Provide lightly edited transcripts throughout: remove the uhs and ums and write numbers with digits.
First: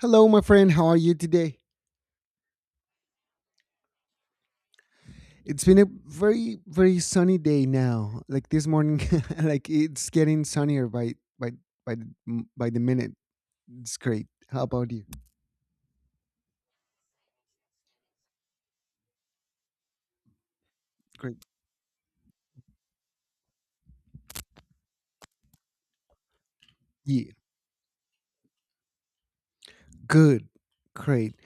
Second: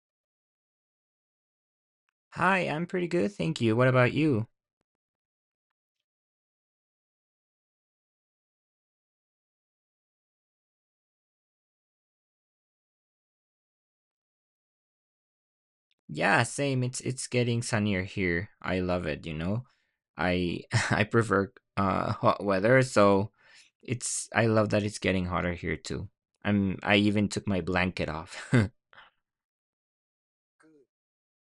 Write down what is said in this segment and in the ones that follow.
Hello, my friend. How are you today? Hi, I'm pretty good, thank you. What about you? It's been a very, very sunny day now. Like this morning, like it's getting sunnier by by by the minute. It's great. How about you? Yeah, same. It's getting sunnier here. I love it, you know. I I Great. prefer hot weather, so it's I love that it's getting hotter here too. I even Yeah. took my blanket off. Good. Great.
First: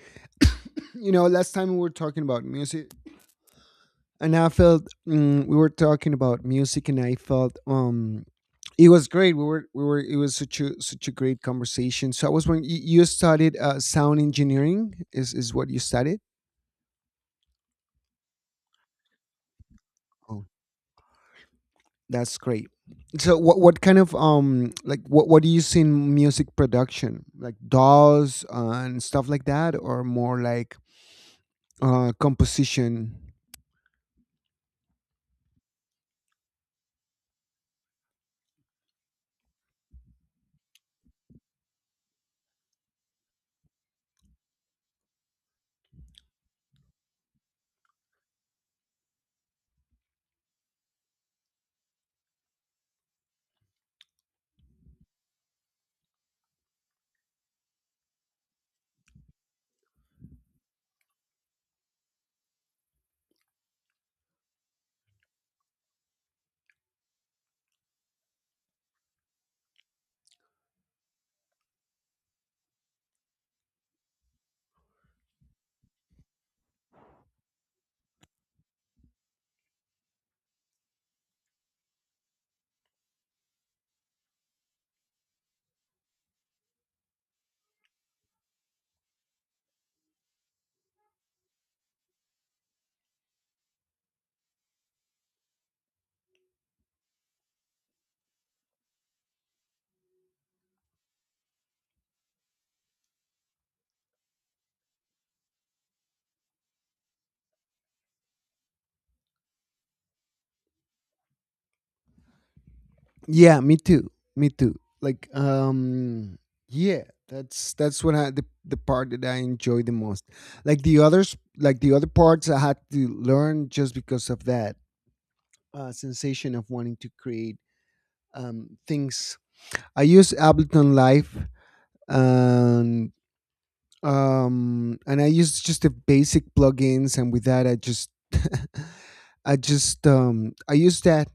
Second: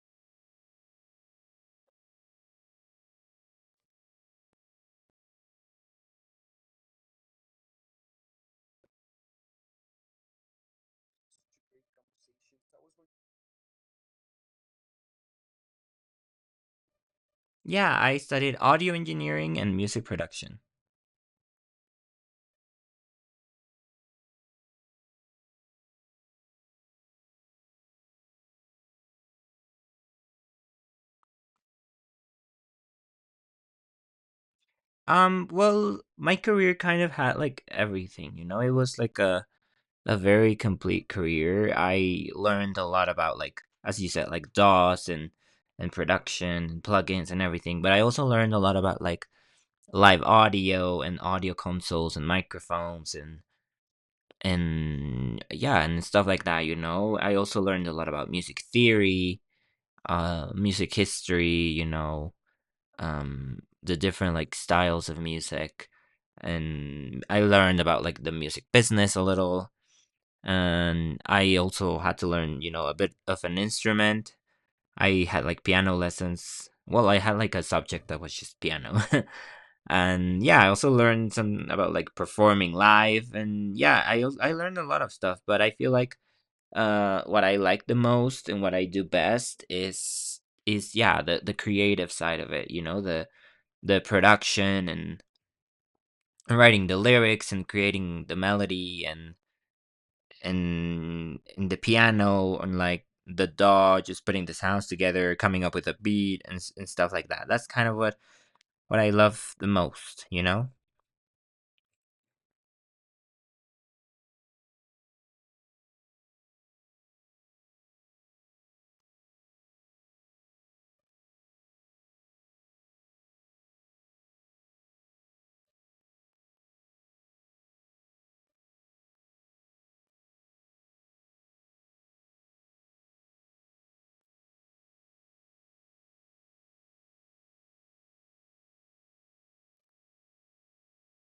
You know, last time we were talking about music, and I felt we were talking about music, and I felt it was great. We were, it was such a great conversation. So I was wondering, you studied sound engineering. Is what you studied? Yeah, I studied audio engineering and music production. That's great. So what kind of like what do you see in music production? Like DAWs and stuff like that, or more like composition? Well, my career kind of had like everything, you know. It was like a very complete career. I learned a lot about, like, as you said, like DOS and production and plugins and everything. But I also learned a lot about like live audio and audio consoles and microphones and yeah, and stuff like that. You know, I also learned a lot about music theory, music history. You know, the different like styles of music. And I learned about like the music business a little, and I also had to learn, you know, a bit of an instrument. I had like piano lessons. Well, I had like a subject that was just piano. And yeah, I also learned some about like performing live, and yeah, I learned a lot of stuff, but I feel like what I like the most and what I do best is yeah, the creative side of it, you know, the production and writing the lyrics and creating the melody and in the piano and like the DAW, just putting the sounds together, coming up with a beat and stuff like that. That's kind of what I love the most, you know. Yeah, me too. Me too. Like yeah, that's what the part that I enjoy the most. Like the other parts I had to learn just because of that sensation of wanting to create things. I use Ableton Live and and I used just the basic plugins, and with that I just I just I used that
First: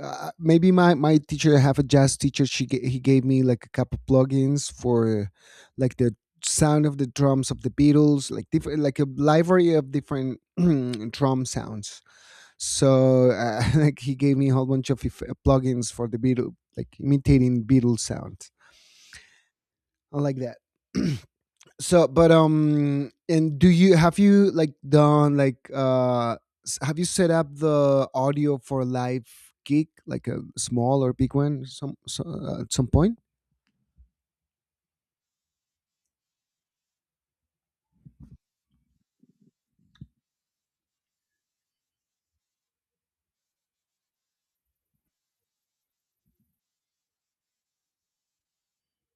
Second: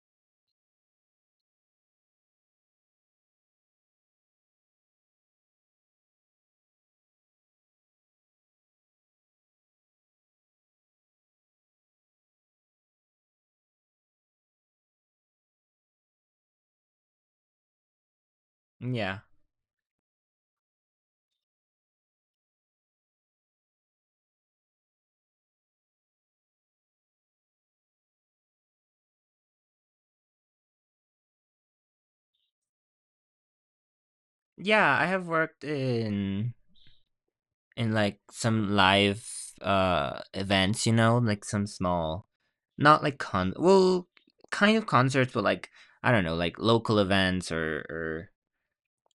maybe my my teacher I have a jazz teacher she ga- he gave me like a couple plugins for like the sound of the drums of the Beatles, like different, like a library of different drum sounds. So like he gave me a whole bunch of plugins for the beatle like imitating beatles sounds. Yeah, I like that. So but and do you, have you like done like have you set up the audio for a live gig, like a small or big one, some, so at some point? yeah. I have worked in like some live events, you know, like some small, not like con, well, kind of concerts, but like I don't know, like local events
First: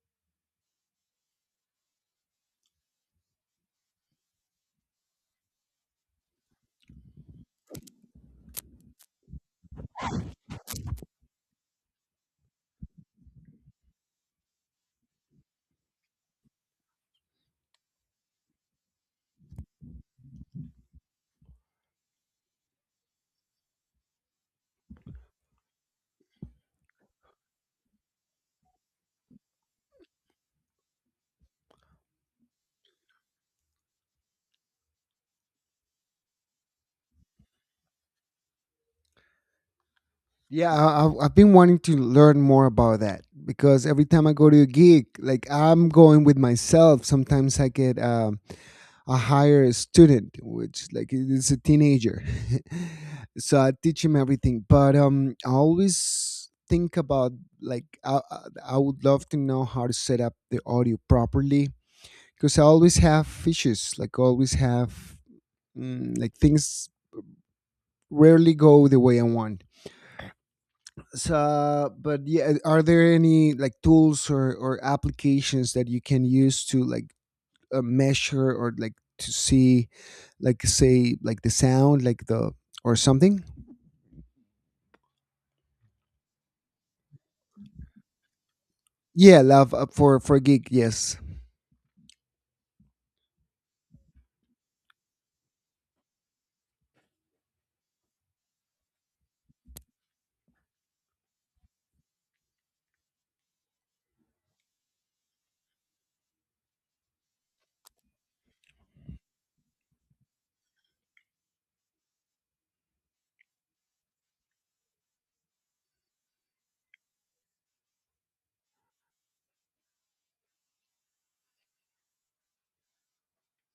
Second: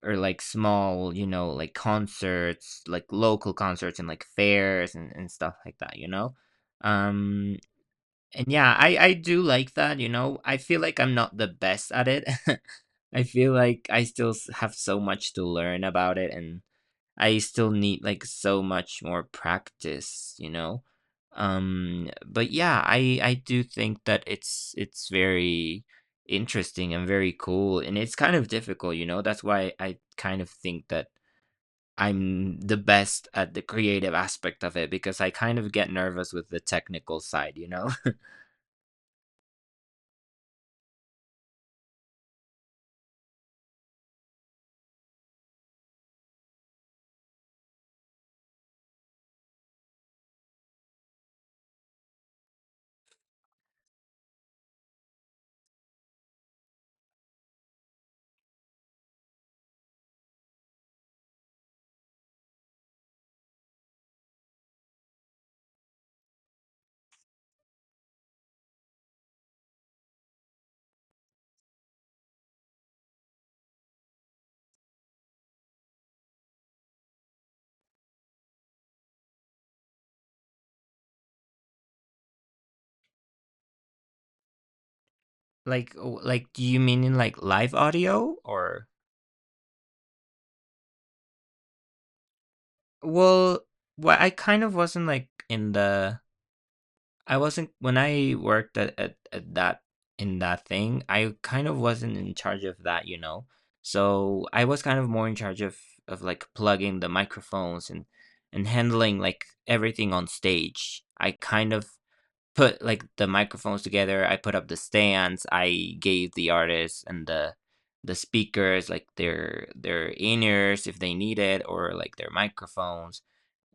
or like small, you know, like concerts, like local concerts and like fairs and stuff like that, you know? Um and yeah, I do like that, you know. I feel like I'm not the best at it. I feel like I have so much to learn about it, and I still need like so much more practice, you know. But yeah, I do think that it's very interesting and very cool, and it's kind of difficult, you know. That's why I kind of think that I'm the best at the creative aspect of it because I kind of get nervous with the technical side, you know. Yeah, I've been wanting to learn more about that, because every time I go to a gig, like I'm going with myself. Sometimes I get I hire a student, which like is a teenager, so I teach him everything. But I always think about like I would love to know how to set up the audio properly, because I always have issues, like always have like things rarely go the way I want. So but yeah, are there any like tools or applications that you can use to like measure or like to see like say like the sound like the or something? like like do you mean in like live audio or Yeah, love, for gig, yes. well, well I kind of wasn't like in the I wasn't when I worked at that in that thing, I kind of wasn't in charge of that, you know. So I was kind of more in charge of like plugging the microphones and handling like everything on stage. I kind of put like the microphones together, I put up the stands, I gave the artists and the speakers like their in-ears if they needed, or like their microphones,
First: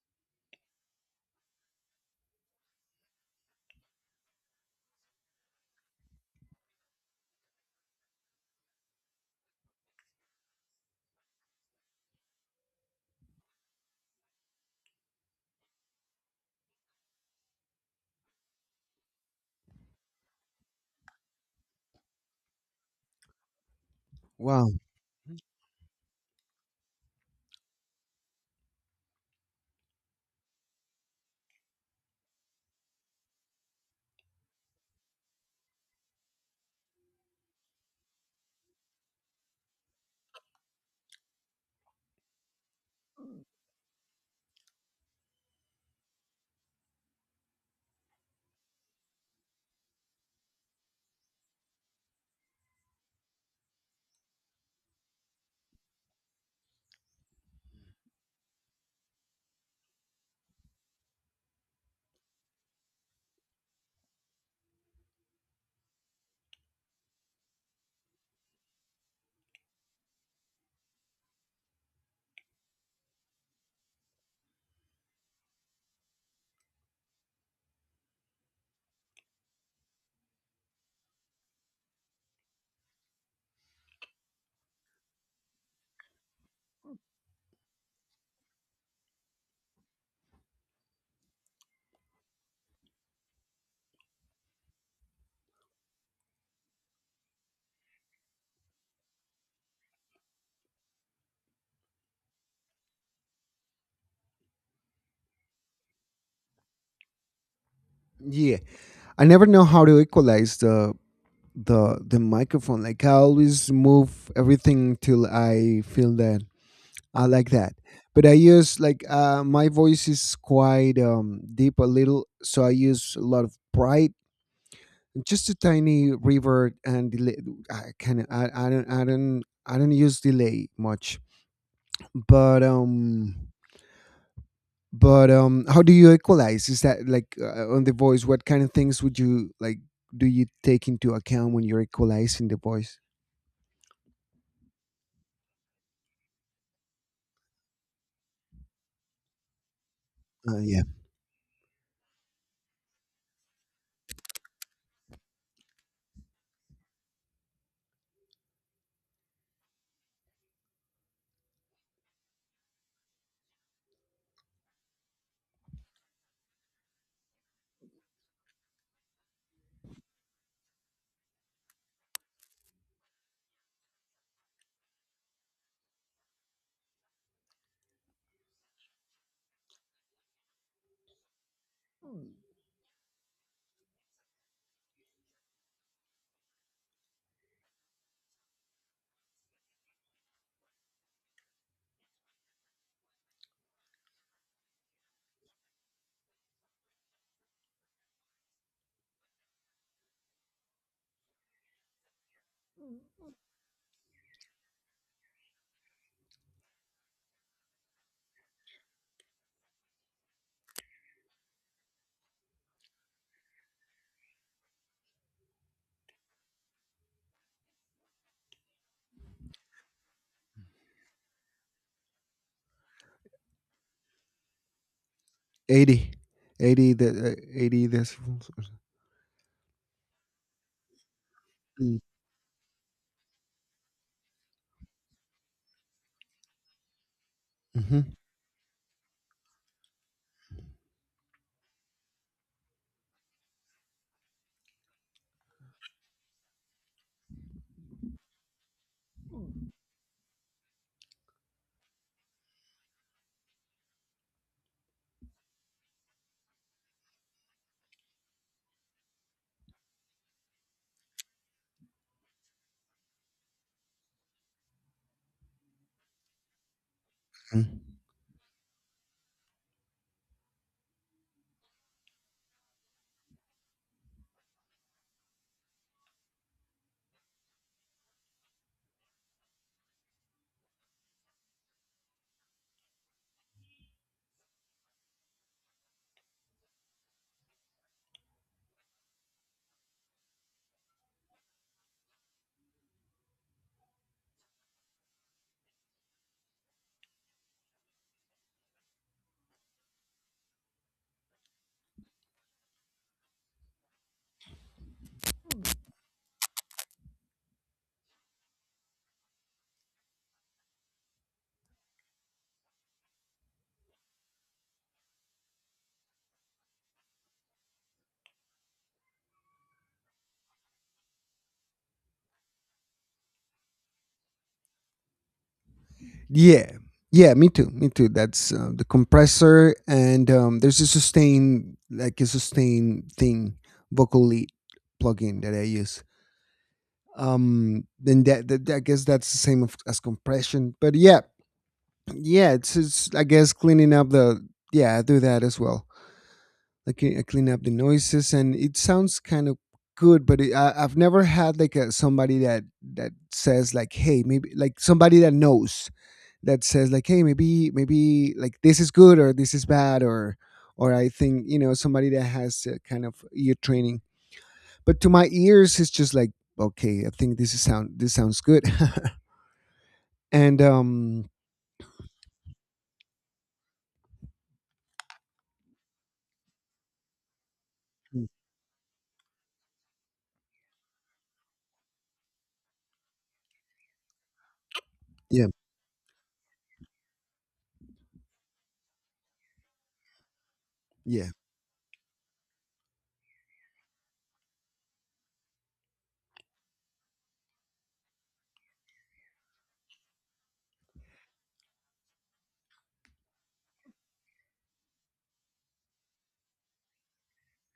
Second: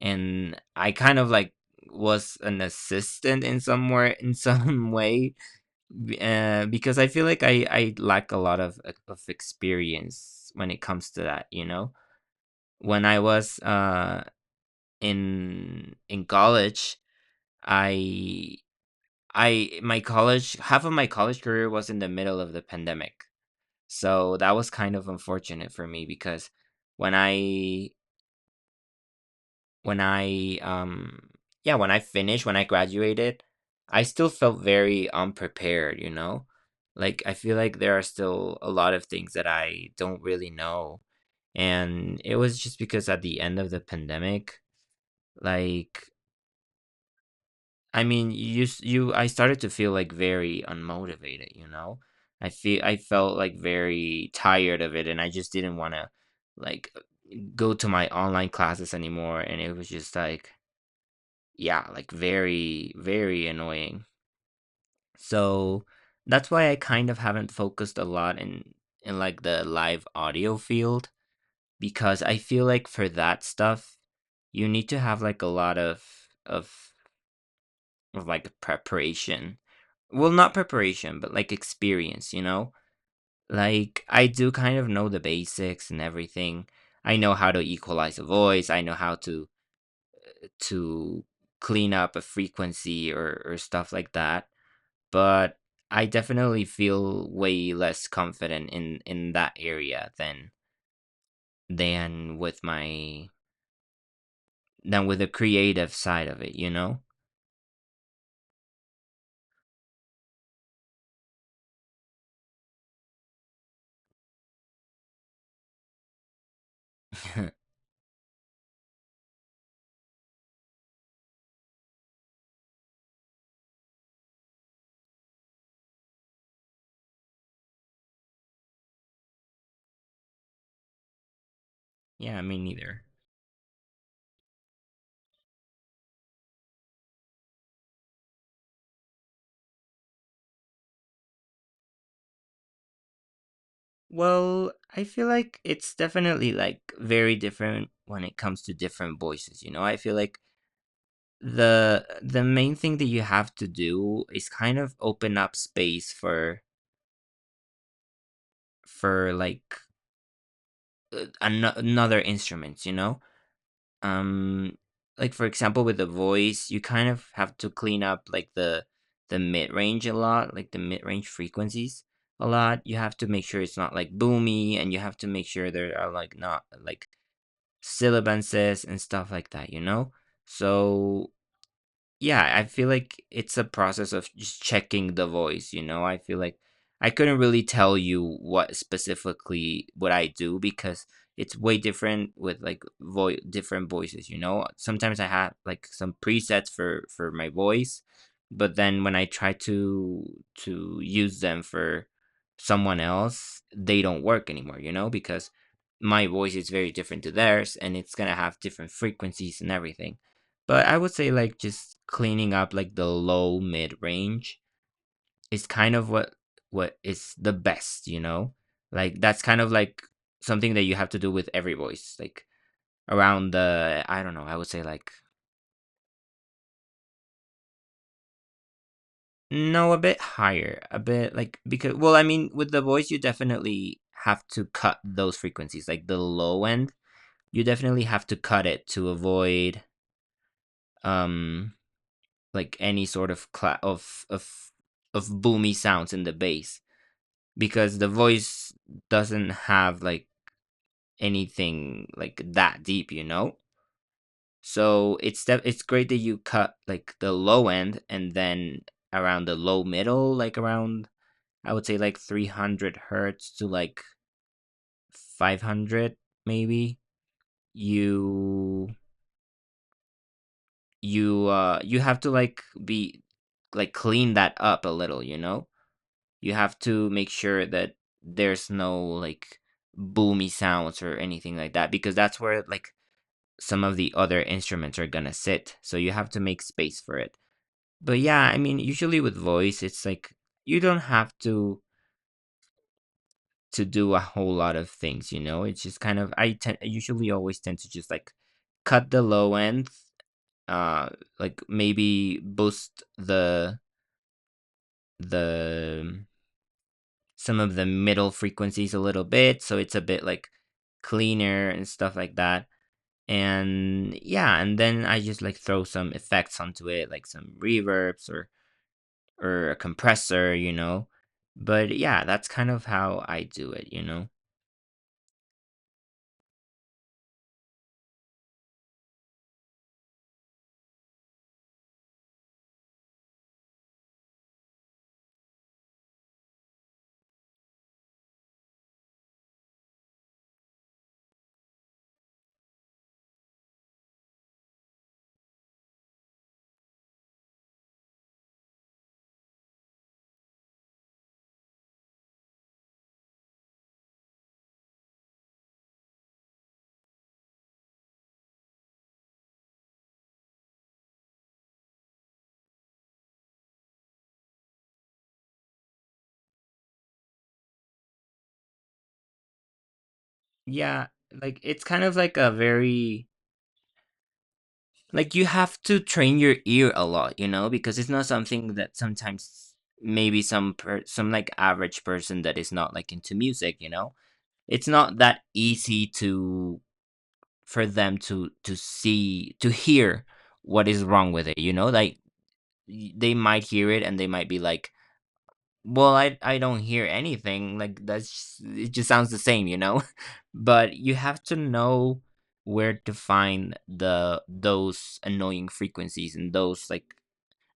and I kind of like was an assistant in somewhere in some way because I feel like I lack a lot of experience when it comes to that, you know. When I was in college, I I my college, half of my college career was in the middle of the pandemic. So that Wow. was kind of unfortunate for me because when I when I, yeah, when I finished, when I graduated, I still felt very unprepared, you know? Like, I feel like there are still a lot of things that I don't really know. And it was just because at the end of the pandemic, like, I mean, I started to feel like very unmotivated, you know? I felt like very tired of it, and I just didn't want to like go to my online classes anymore. And it was just like, yeah, like very, very annoying. So that's why I kind of haven't focused a lot in like the live audio field because I feel like for that stuff you need to have like a lot of of like preparation. Well, not preparation, but like experience, you know? Like I do kind of know the basics and everything. I know how to equalize a voice, I know how to clean up a frequency or stuff like that, but I definitely feel way less confident in that area than with my than with the creative side of it, you know? Yeah, I never know how to equalize the microphone. Like I always move everything till I feel that I like that. But I use like my voice is quite deep a little, so I use a lot of bright, just a tiny reverb and delay. I can I, I don't use delay much. Yeah, me But neither. But how do you equalize? Is that like on the voice? What kind of things would you like? Do you take into account when you're equalizing the voice? Well, I feel like it's definitely like very different when it comes to different voices, you know? I feel like Yeah, the main thing that you have to do is kind of open up space for like another instruments, you know? Um, like for example, with the voice, you kind of have to clean up like the mid range a lot, like the mid range frequencies a lot. You have to make sure it's not like boomy, and you have to make sure there are like not like sibilances and stuff like that. You know, so yeah, I feel like it's a process of just checking the voice, you know? I feel like I couldn't really tell you what specifically what I do because it's way different with like voice different voices, you know? Sometimes I have like some presets for my voice, but then when I try to use them for someone else, they don't work anymore, you know? Because my voice is very different to theirs, and it's going to have different frequencies and everything. But I would say like just cleaning up like the low mid range is kind of what is the best, you know? Like that's kind of like something that you have to do with every voice. Like around the I don't know, I would say like 80, the 80 decibels. no, a bit higher. A bit like because Mm-hmm. well, I mean with the voice you definitely have to cut those frequencies. Like the low end, you Mm-hmm. definitely have to cut it to avoid um like any sort of of of boomy sounds in the bass because the voice doesn't have like anything like that deep, you know. So it's that it's great that you cut like the low end, and then around the low middle, like around I would say like 300 hertz to like 500 maybe. You you have to like be like clean that up a little, you know? You have to make sure that there's no like boomy sounds or anything like that because that's where like some of the other instruments are gonna sit. So you have to make space for it. But yeah, I mean, usually with voice, it's like you don't have to do a whole lot of things, you know? It's just kind of I usually always tend to just like cut the low end, uh like maybe boost the some of the middle frequencies a little bit, so it's a bit like cleaner and stuff like that. And yeah, and then I just like throw some effects onto it, like some reverbs or a compressor, you know. But yeah, that's kind of how I do it, you know. Yeah, me too. That's the compressor, and there's a sustain, like a sustain thing, vocal lead plugin that I use. Then that I guess that's the same of, as compression, but yeah, yeah, it's I guess cleaning up the yeah, I do that as well. Like I clean up the noises, and it sounds kind of good. But I've never had like a somebody that that says like, hey, maybe like somebody that knows that says like hey maybe like this is good or this is bad or I think you know, somebody that has kind of ear training. But to my ears it's just like okay, I think this is sound this sounds good. And Yeah, like it's kind of like a very like you have to train your ear a lot, you know, because it's not something that sometimes maybe some like average person that is not like into music, you know, it's not that yeah, easy to for them to see to hear what is yeah wrong with it, you know, like they might hear it and they might be like well, i don't hear anything like that's it just sounds the same, you know. But you have to know where to find the those annoying frequencies and those like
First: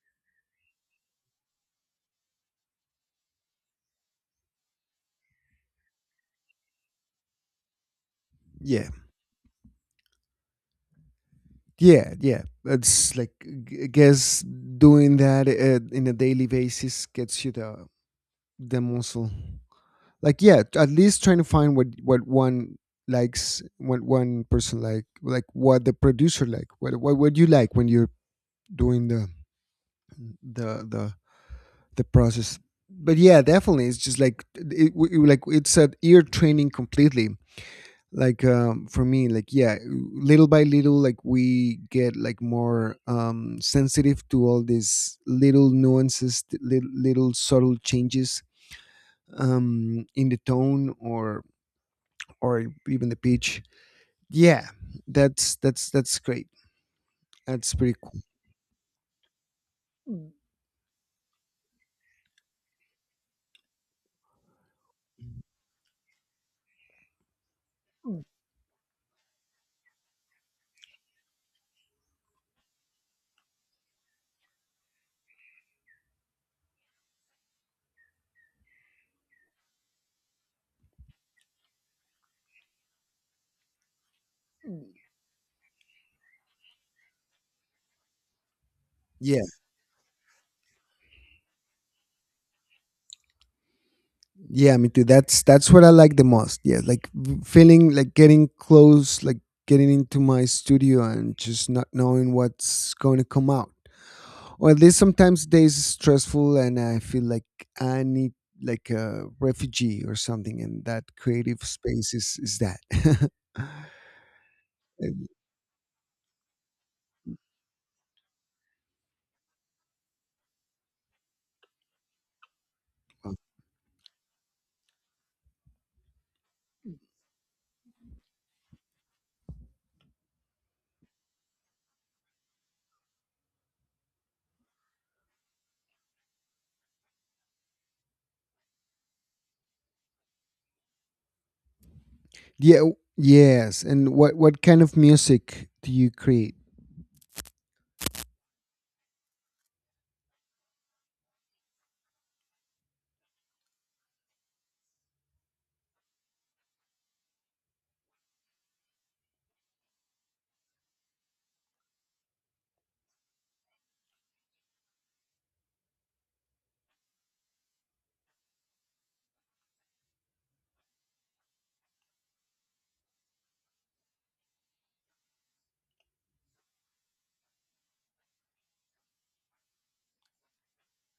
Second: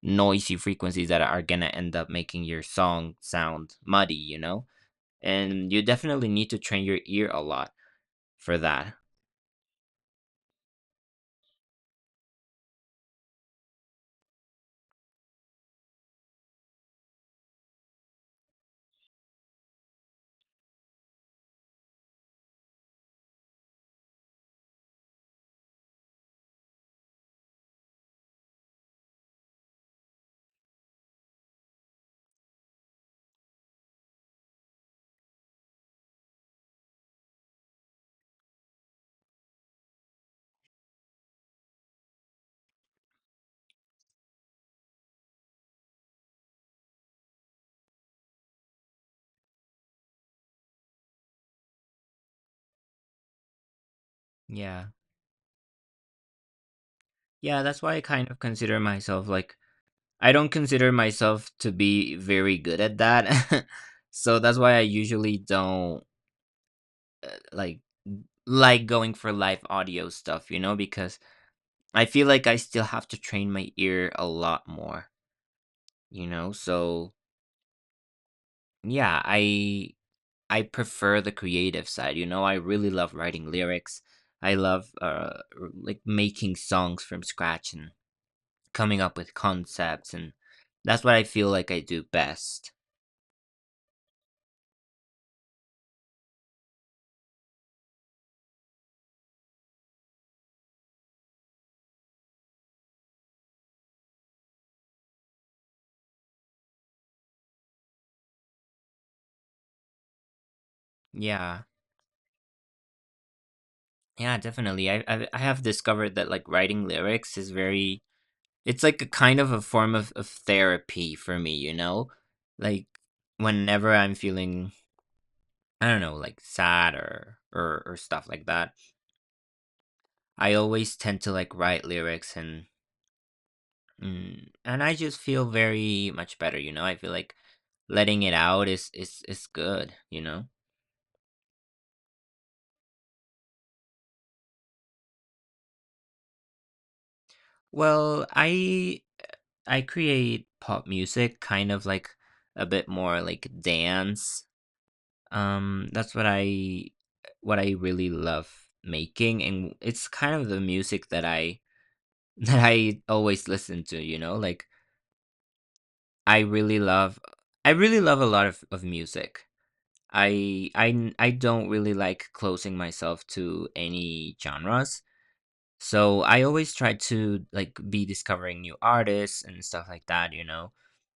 noisy frequencies that are gonna end up making your song sound muddy, you know, and you definitely need to train your ear a lot for yeah that. Yeah, it's like I guess doing that in a daily basis gets you the muscle. Like yeah, at least trying to find what one likes, what one person like what the producer like what would you like when you're doing the the process. But yeah, definitely, it's just like it, like it's an ear training completely. Like for me like yeah, little by little, like we get like more sensitive to all these little nuances little subtle changes in the tone or even the beach. Yeah, Yeah. That's great. Yeah, That's that's pretty why I cool. kind of consider myself like I don't consider myself to be very good at that. So that's why I usually don't uh, like like going for live audio stuff, you know, because I feel like I still have to train my ear a lot more, you know? So, yeah, I prefer the creative side, you know? I really love writing lyrics. I love like making songs from scratch and coming up with Yeah, concepts and that's what I feel like I do best. yeah, me too. That's what I like the most. Yeah, like feeling like getting close, like getting into my studio and just not knowing what's going to come out. Or at least sometimes days is stressful and I feel like I need like a refugee or something, and that creative Yeah. space is that. Yeah, definitely. I have discovered that like writing lyrics is very it's like a kind of a form of therapy for me, you know? Like Uh, whenever I'm feeling I don't know, like sad or stuff like that, I always tend to like write lyrics and and I just feel very much better, you know? I feel like letting it out is good, you know? yeah. Yes. And what kind of music do you create? Well, I create pop music, kind of like a bit more like dance. That's what I What I really love making, and it's kind of the music that I that I always listen to. You know, like I really love I really love a lot of music. I don't really like closing myself to any genres. So I always try to like be discovering new artists and stuff like that, you know,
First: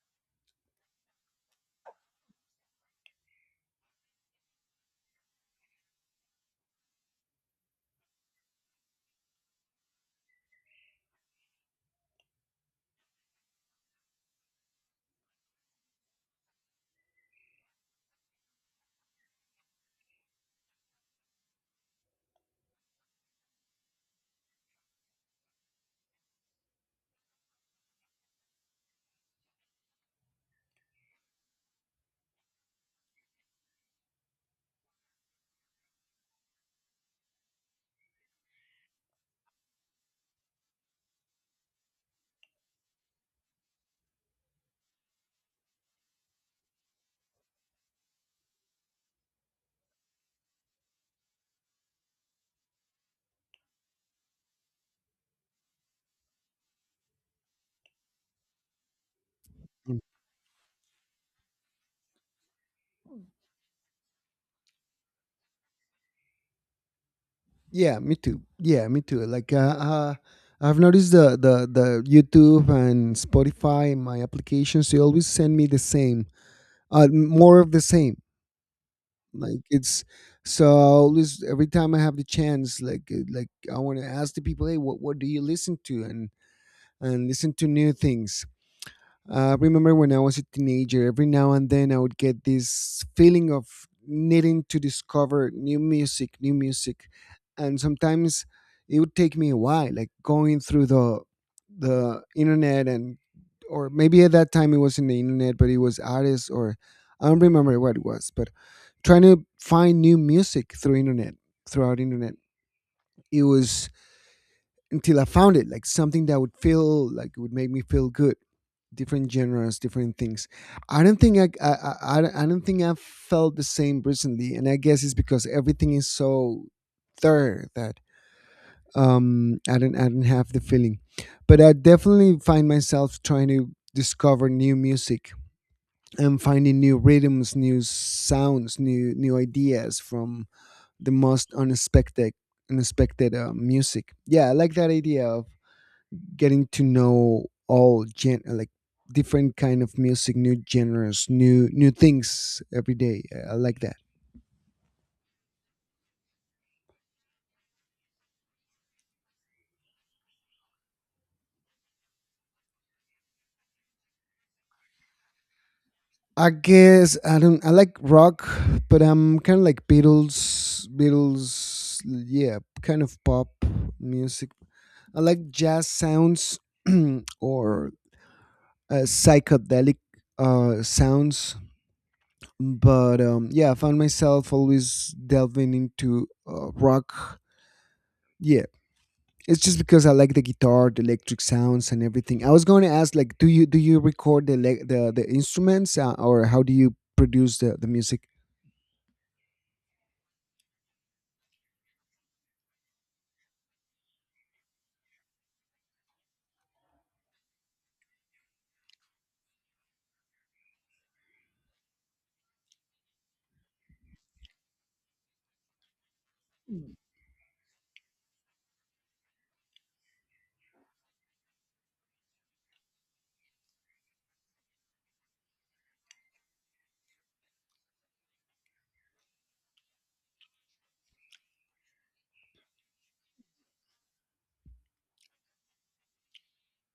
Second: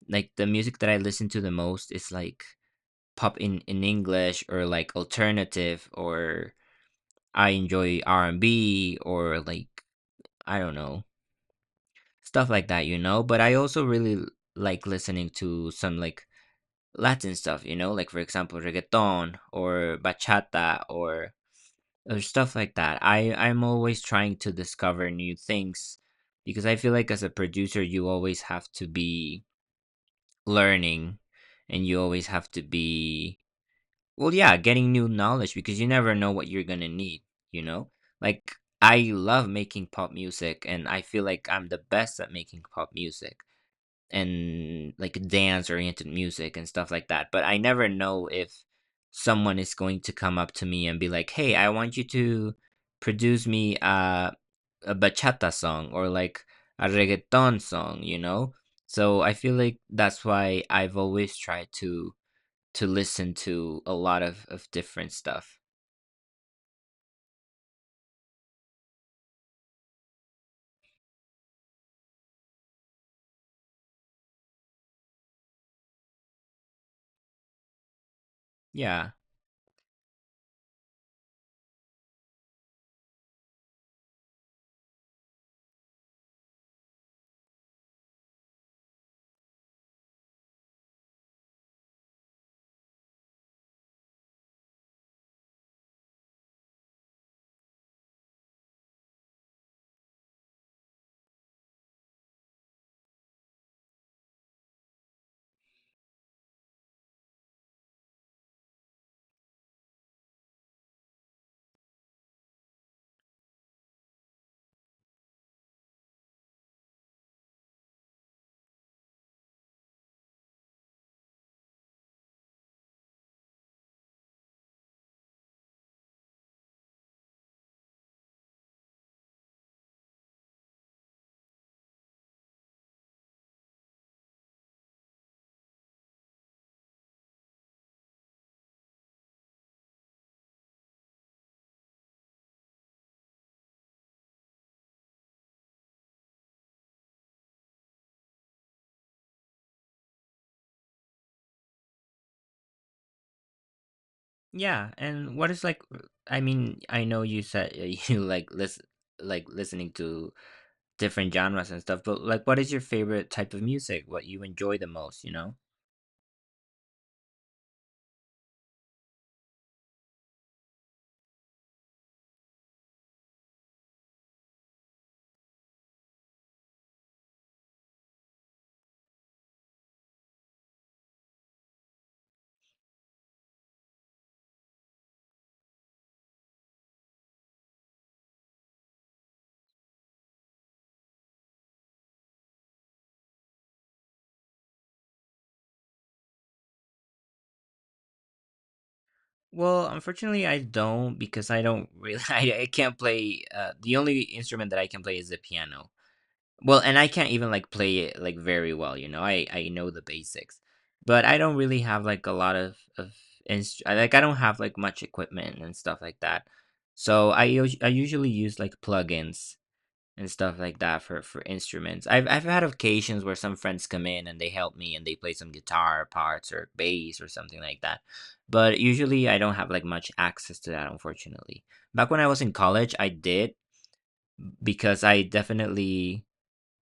like the music that I listen to the most is like pop in English or like alternative, or I enjoy R&B, or like I don't know stuff like that, you know. But I also really like listening to some like Latin stuff, you know, like for example reggaeton or bachata or stuff like that. I'm always trying to discover new things because I feel like as a producer you always have to be learning, and you always have to be, well, yeah, getting new knowledge because you never know what you're gonna need, you know? Like, I love making pop music and I feel like I'm the best at making pop music and like dance oriented music and stuff like that. But I never know if someone is going to come up to me and be like, hey, I want you to produce me a bachata song or like a reggaeton song, you know? So I feel like that's why I've always tried to listen to a lot of different stuff. Yeah, me too. Yeah, me too. Like, I've noticed the YouTube and Spotify, my applications, they always send me the same, more of the same. Yeah. Like it's so I always every time I have the chance, like I want to ask the people, hey, what do you listen to? And listen to new things. Remember when I was a teenager, every now and then I would get this feeling of needing to discover new music, and sometimes it would take me a while, like going through the internet and or maybe at that time it wasn't the internet, but it was artists or I don't remember what it was, but trying to find new music through internet throughout internet, it was until I found it, like something that would feel like would make me feel good. Different genres, different things. I don't think I think I felt the same recently, and I guess it's because everything is so third that I don't have the feeling, but I definitely find myself trying to discover new music and finding new rhythms, new sounds, new new ideas from the most unexpected music. Yeah, I like that idea of getting to know all gen like different kind of music, new genres, new new things every day. I like that. Yeah, and what is like, I mean, I know you said you like listening to different genres and stuff, but like what is your favorite type of music? What you enjoy the most, you know? I guess I don't. I like rock, but I'm kind of like Beatles. Beatles, yeah, kind of pop music. I like jazz sounds or psychedelic sounds. But yeah, I found myself always delving into rock. Yeah, it's just because I like the guitar, the electric sounds, and everything. I was going to ask, like, do you record the the instruments, or how do you produce the music? Well, unfortunately, I don't because I don't really I can't play the only instrument that I can play is the piano. Well, and I can't even like play it like very well, you know. I know the basics, but I don't really have like a lot of like I don't have like much equipment and stuff like that. So I usually use like plugins and stuff like that for instruments. I've had occasions where some friends come in and they help me and they play some guitar parts or bass or something like that. But usually I don't have like much access to that, unfortunately. Back when I was in college, I did because I definitely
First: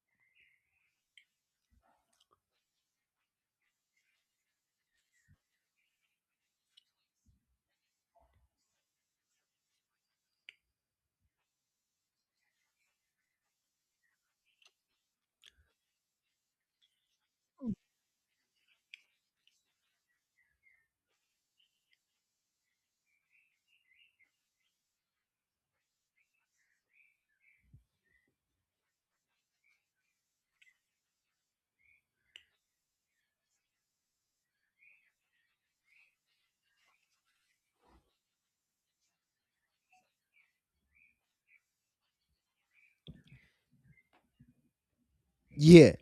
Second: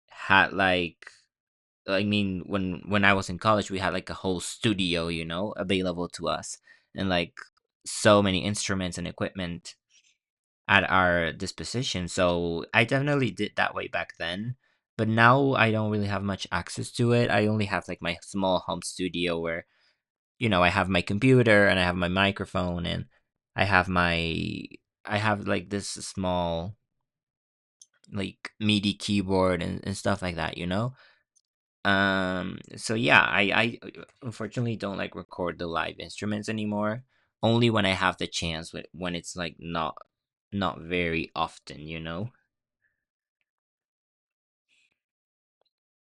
had like, I mean, when I was in college, we had like a whole studio, you know, available to us, and like so many instruments and equipment at our disposition. So I definitely did that way back then. But now I don't really have much access to it. I only have like my small home studio where, you know, I have my computer and I have my microphone and I have my I have like this small like MIDI keyboard and stuff like that, you know? So yeah, I unfortunately don't like record the live instruments anymore. Only when I have the chance, when it's like not not very often, you know? Yeah,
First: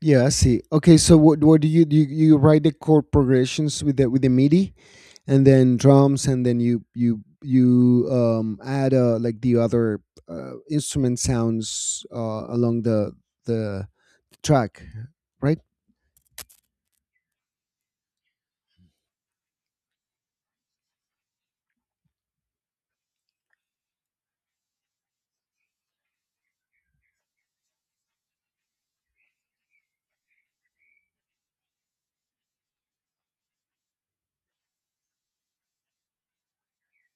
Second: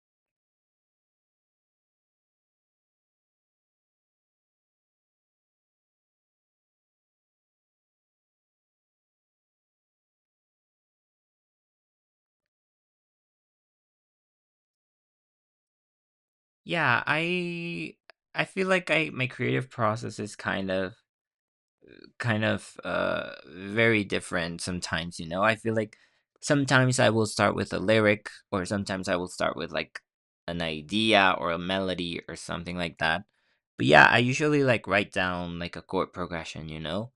yeah, I see. Okay, so what do you do? You write the chord progressions with the MIDI, and then drums, and then you add like the other instrument sounds along the track, right? Yeah, I feel like I my creative process is kind of kind of very different sometimes, you know. I feel like sometimes I will start with a lyric, or sometimes I will start with like an idea or a melody or something like that. But yeah, I usually like write down like a chord progression, you know.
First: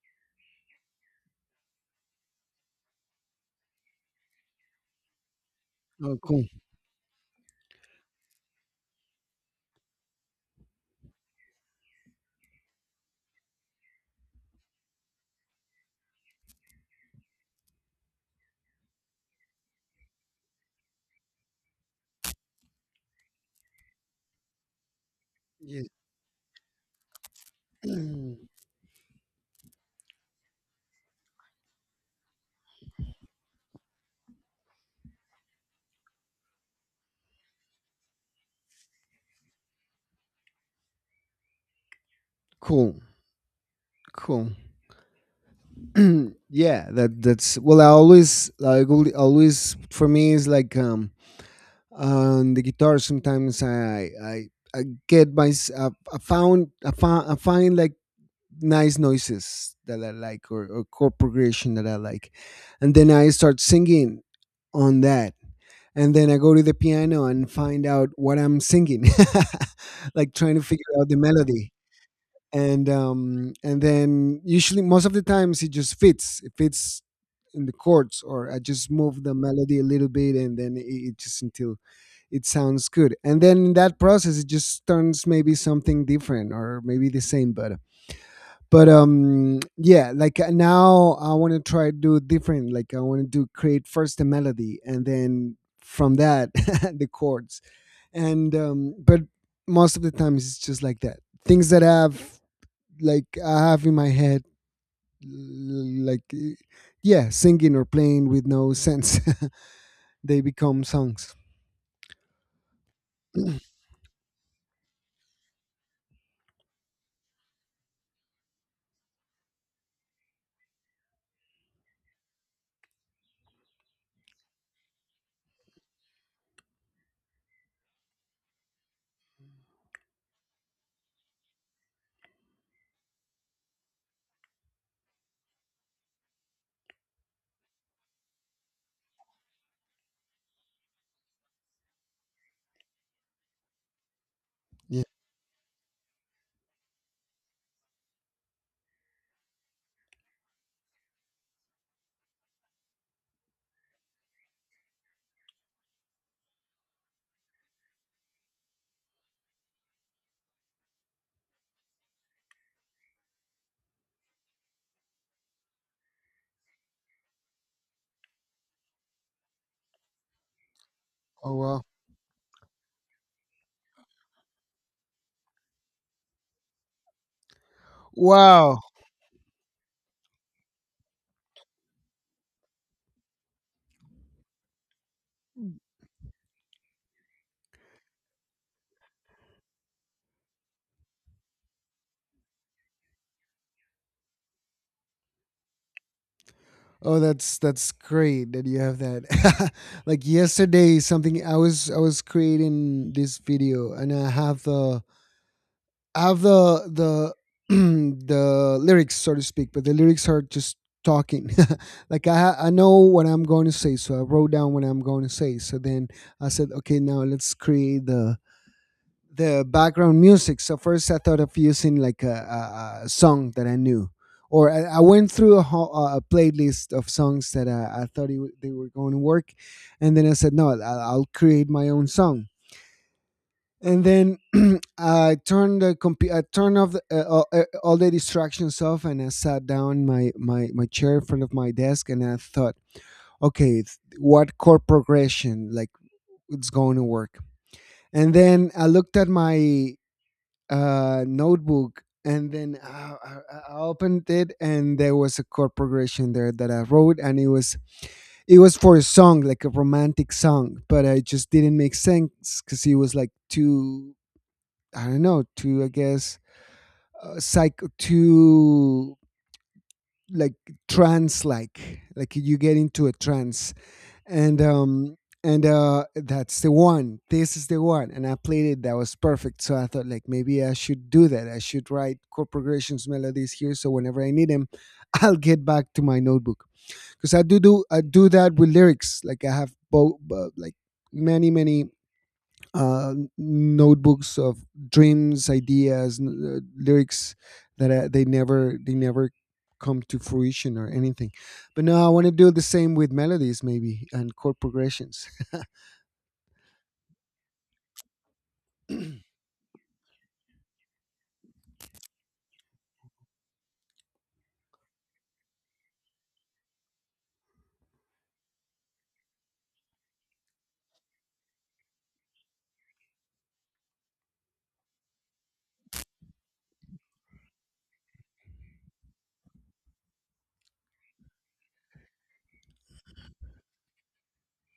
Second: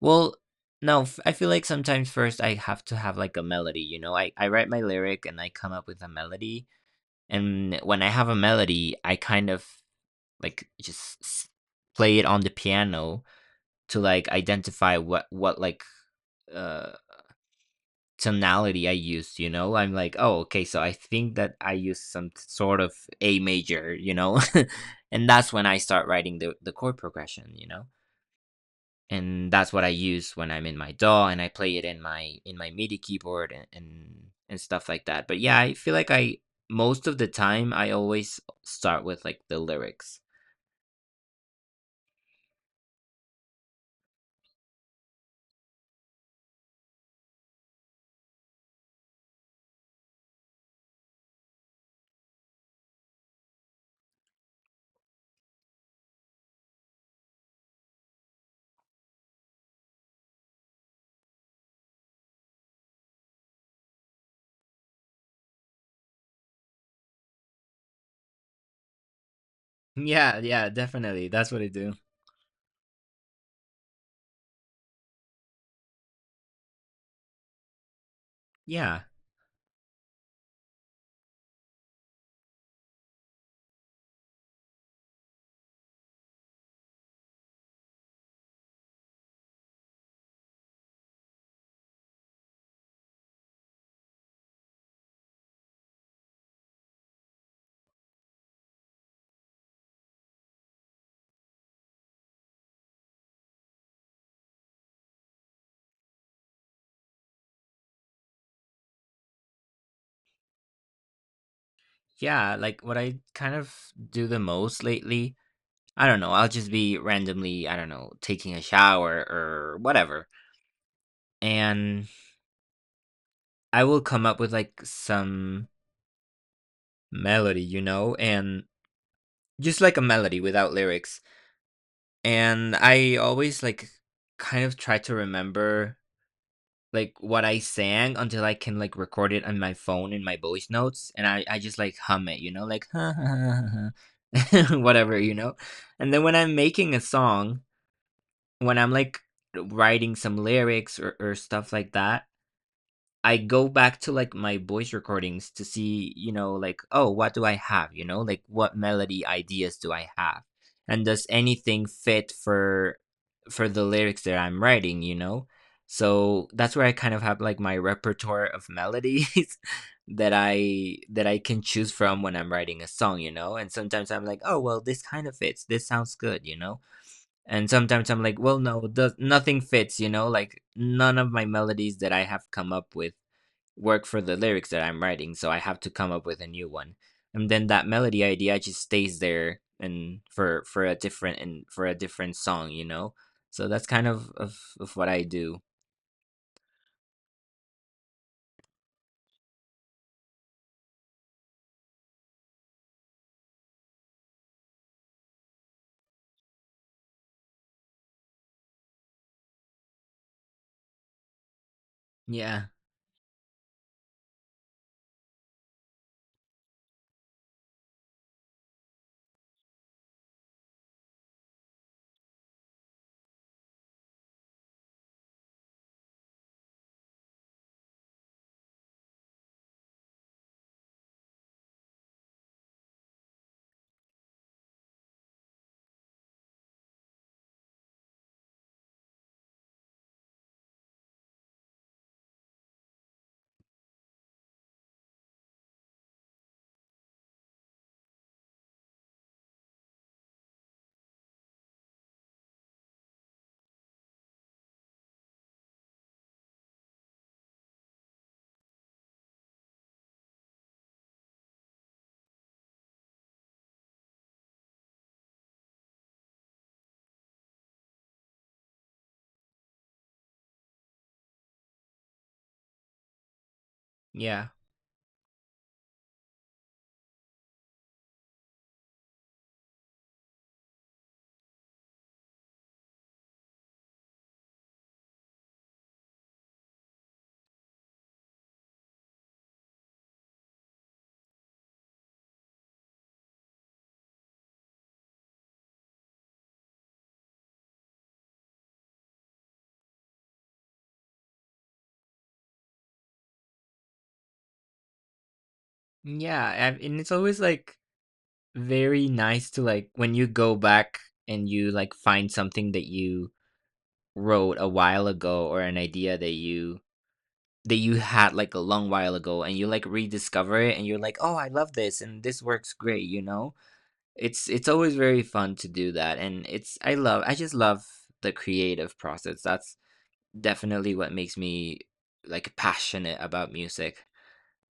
Well, no f- I feel like sometimes first I have to have like a melody, you know. I write my lyric and I come up with a Oh, cool. melody, and when I have a melody I kind of like play it on the piano to like identify what like uh tonality I used, you know? I'm like, oh, okay, so I think that I used some sort of A major, you know? And that's when I Yeah, start writing the chord progression, you know? And that's what I use when I'm in my DAW and I play it in my MIDI keyboard and stuff like that. But yeah, I feel like I most of the time I always start with like the lyrics. cool, cool. Yeah, that that's well. I always like always for me is like on the guitar. Sometimes I get my I find like nice noises that I like, or chord progression that I like, and then I start singing on that. And then I go to the piano and find out what I'm singing, like Yeah, trying to yeah, figure out the definitely. That's what I melody. do. And and then usually most of the times it just fits in the chords, or I just Yeah. move the melody a little bit, and then it just until it sounds good, and then in that process it just turns maybe something different or maybe the same. But yeah, like now I want to try to do different, like I want to do create first the melody and then from that the chords. And but most of the times it's just like that, things that have like I have in my head, like yeah, singing or playing with no sense. They become songs. Yeah, like what I kind of do the most lately, I don't know, I'll just be randomly, I don't know, taking a shower or whatever. And I will come up with like some melody, you know, and just like a melody without lyrics. And I always like kind of try to remember like what I sang until I can like record it on my phone in my voice notes and I just like hum it, you know, like Yeah. whatever, you know. And then when I'm making a song, when I'm like writing some lyrics or stuff like that, I go back to like my voice recordings to see, you know, like, oh, what do I have? You know, like what melody ideas do I have? And does anything fit for the lyrics that I'm writing, you know? So that's where I kind of have like my repertoire of melodies that I Oh can wow. choose from when I'm writing a song, you know? And sometimes I'm like, oh, well, this kind of fits. This sounds good, you know? And sometimes I'm like, well, Wow. no, does nothing fits, you know, like none of my melodies that I have come up with work for the lyrics that I'm writing, so I have to come up with a new one. And then that melody idea just stays there, and for a different song, you know. So that's kind of of what I do. Oh, that's great that you have that. Like yesterday, something I was creating this video, and I have the the lyrics, so to speak, but the lyrics are just talking. Like I Yeah, I know what I'm going to say, so I wrote down what I'm going to say. So then I said, okay, now let's create the background music. So first I thought of using like a song that I knew, or I went through a whole, a playlist of songs that I thought it, would- they were going to work, and then I said no, I'll create my own song. And then I turned off the, all the distractions off, and I sat down in my chair in front of my desk, and I thought, okay, it's- what chord progression like it's going to work? And then I looked at my notebook and then I opened it and there was a chord progression there that I wrote, and it was for a song like a romantic song, but it just didn't make sense because it was like too, I don't know, too, I guess, psych, too, like trance, like you get into a trance. yeah, And um and uh that's the one, this is the one, and I played it. That was perfect. So I thought, like, maybe I should do that. I should write chord progressions, melodies here, so whenever I need them I'll get back to my notebook. Because I do do I do that with lyrics. Like I have both, like many notebooks of dreams, ideas, lyrics that they never come to fruition or anything. But now I want to do the same with melodies, maybe, and chord progressions. yeah, and it's always like very nice to like when you go back and you like find something that you wrote a while ago, or an idea that you had like a long while ago and you like rediscover it and you're like, oh, I love this and this works great, you know. It's always very fun to do that, and it's I just love the creative process. That's definitely what makes me like passionate about music.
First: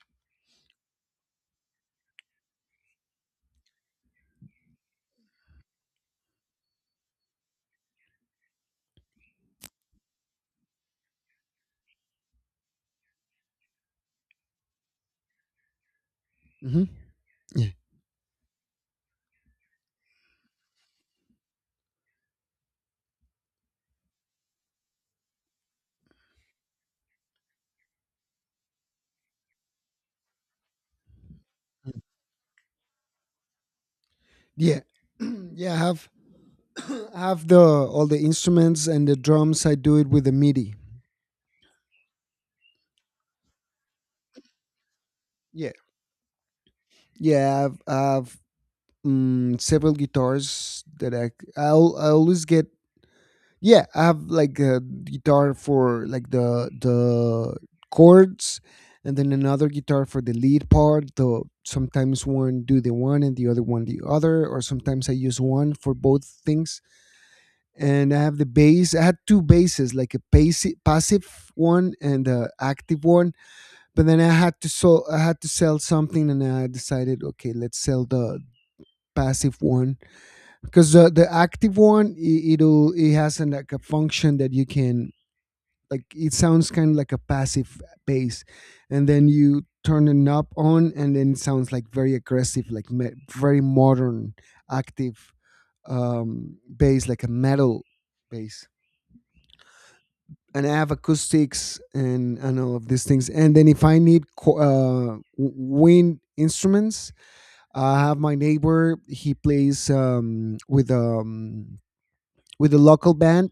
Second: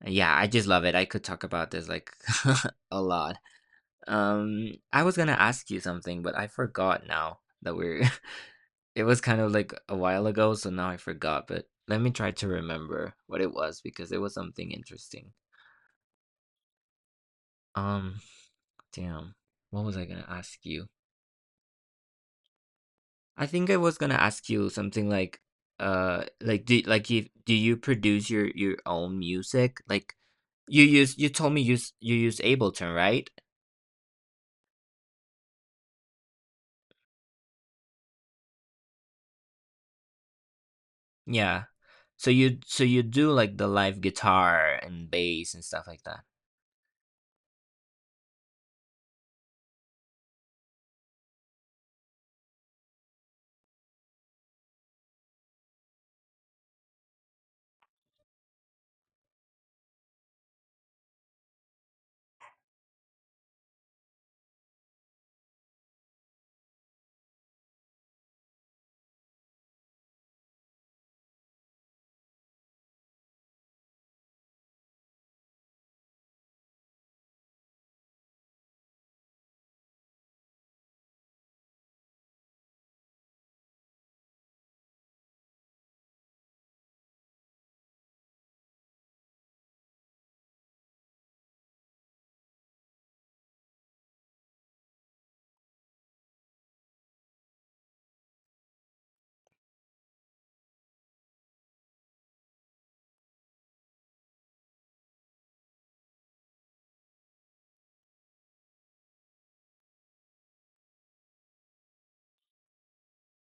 Yeah, I just love it. I could talk about this like a lot. I was gonna ask you something but I forgot now that we're it was kind of like a while ago, so now I forgot, but let me try to remember what it was because it was something interesting. Hmm. Yeah, Um, damn. What was I gonna ask you? I think I was gonna ask you something like, like do like if do you produce your own music? Like you told me you you use Ableton, right? yeah, yeah. I have I have the all the instruments and the drums. I do it with the MIDI. Yeah. So you, so you do like the live guitar and bass and Yeah, stuff like that. yeah. I've several guitars that I always get. Yeah, I have like a guitar for like the chords, and then another guitar for the lead part. Though sometimes one do the one and the other one the other, or sometimes I use one for both things. And I have the bass. I had two basses, like a passive one and a active one. But then I had to so I had to sell something, and I decided, okay, let's sell the passive one, because the active one, it'll it has an, like a function that you can, like, it sounds kind of like a passive bass, and then you turn the knob on and then it sounds like very aggressive, like very modern, active, bass, like a metal bass. And I have acoustics and all of these things. And then if I need wind instruments, I have my neighbor. He plays with a local band,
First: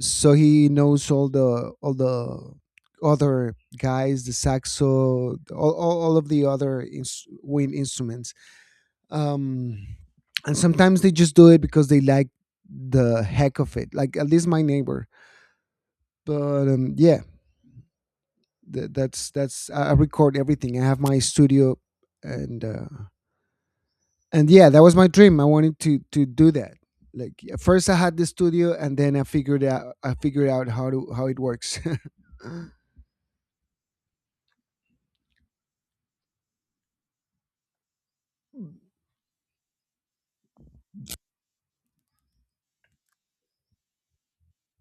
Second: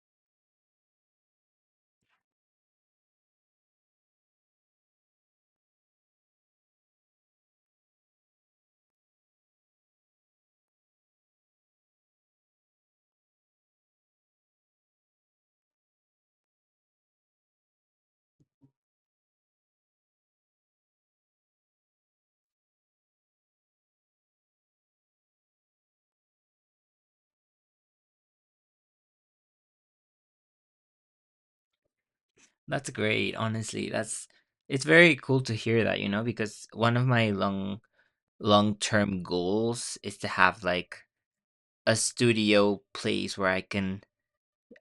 so he knows all the other guys, the saxo, all of the other wind instruments. um and sometimes they just do it because they like the heck of it, like at least my neighbor. But yeah, that's I record everything. I have my studio. And and yeah, that was my dream. I wanted to do that. Like at first I had the studio, and then I figured out how to how it works. That's great. Honestly, that's it's very cool to hear that, you know, because one of my long-term goals is to have like a studio place where I can,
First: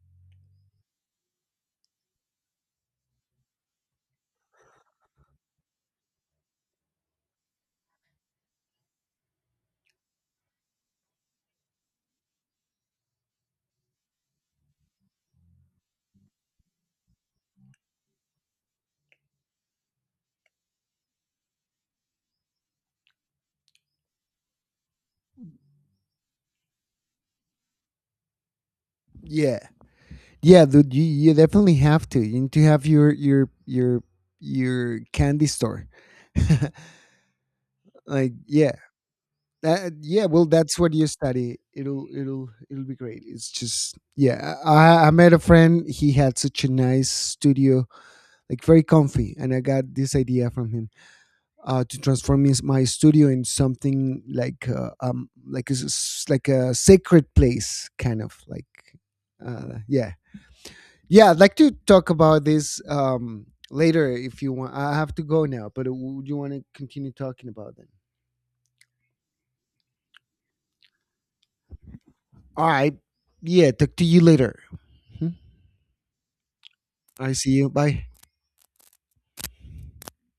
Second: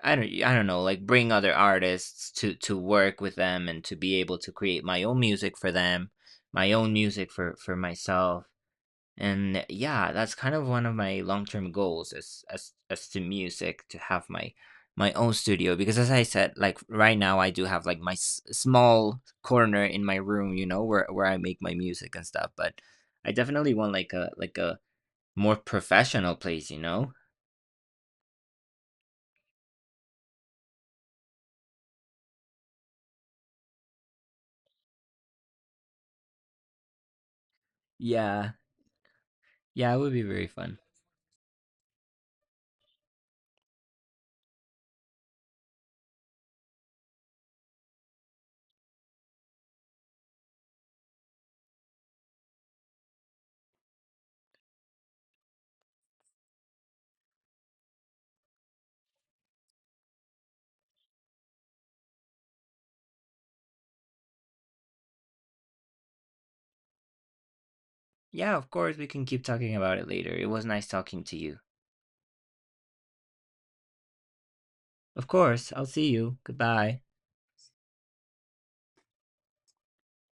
I don't know, like bring other artists to work with them and to be able to create my own music for them, my own music for myself. And yeah, that's kind of one of my long-term goals as as to music, to have my my own studio, because as I said, like right now I do have like my small corner in my room, you know, where I make my music and stuff. But I definitely want like a more professional place, you know. Yeah. Yeah, dude, you definitely have to. You need to have your your candy store. Like, Yeah, yeah, that, yeah, it would be yeah. Well, very fun. that's what you study. It'll it'll be great. It's just yeah. I met a friend. He had such a nice studio, like very comfy, and I got this idea from him, to transform his, my studio in something like like a sacred place, kind of like, yeah, yeah, I'd like to talk about this, later if you want. I have to go now, but would you want to continue talking about it? Yeah, of course, we can keep talking about it later. It was nice talking to you. All right. Yeah, talk to you later. Of Mhm. course, I'll see you. Goodbye. I see you. Bye.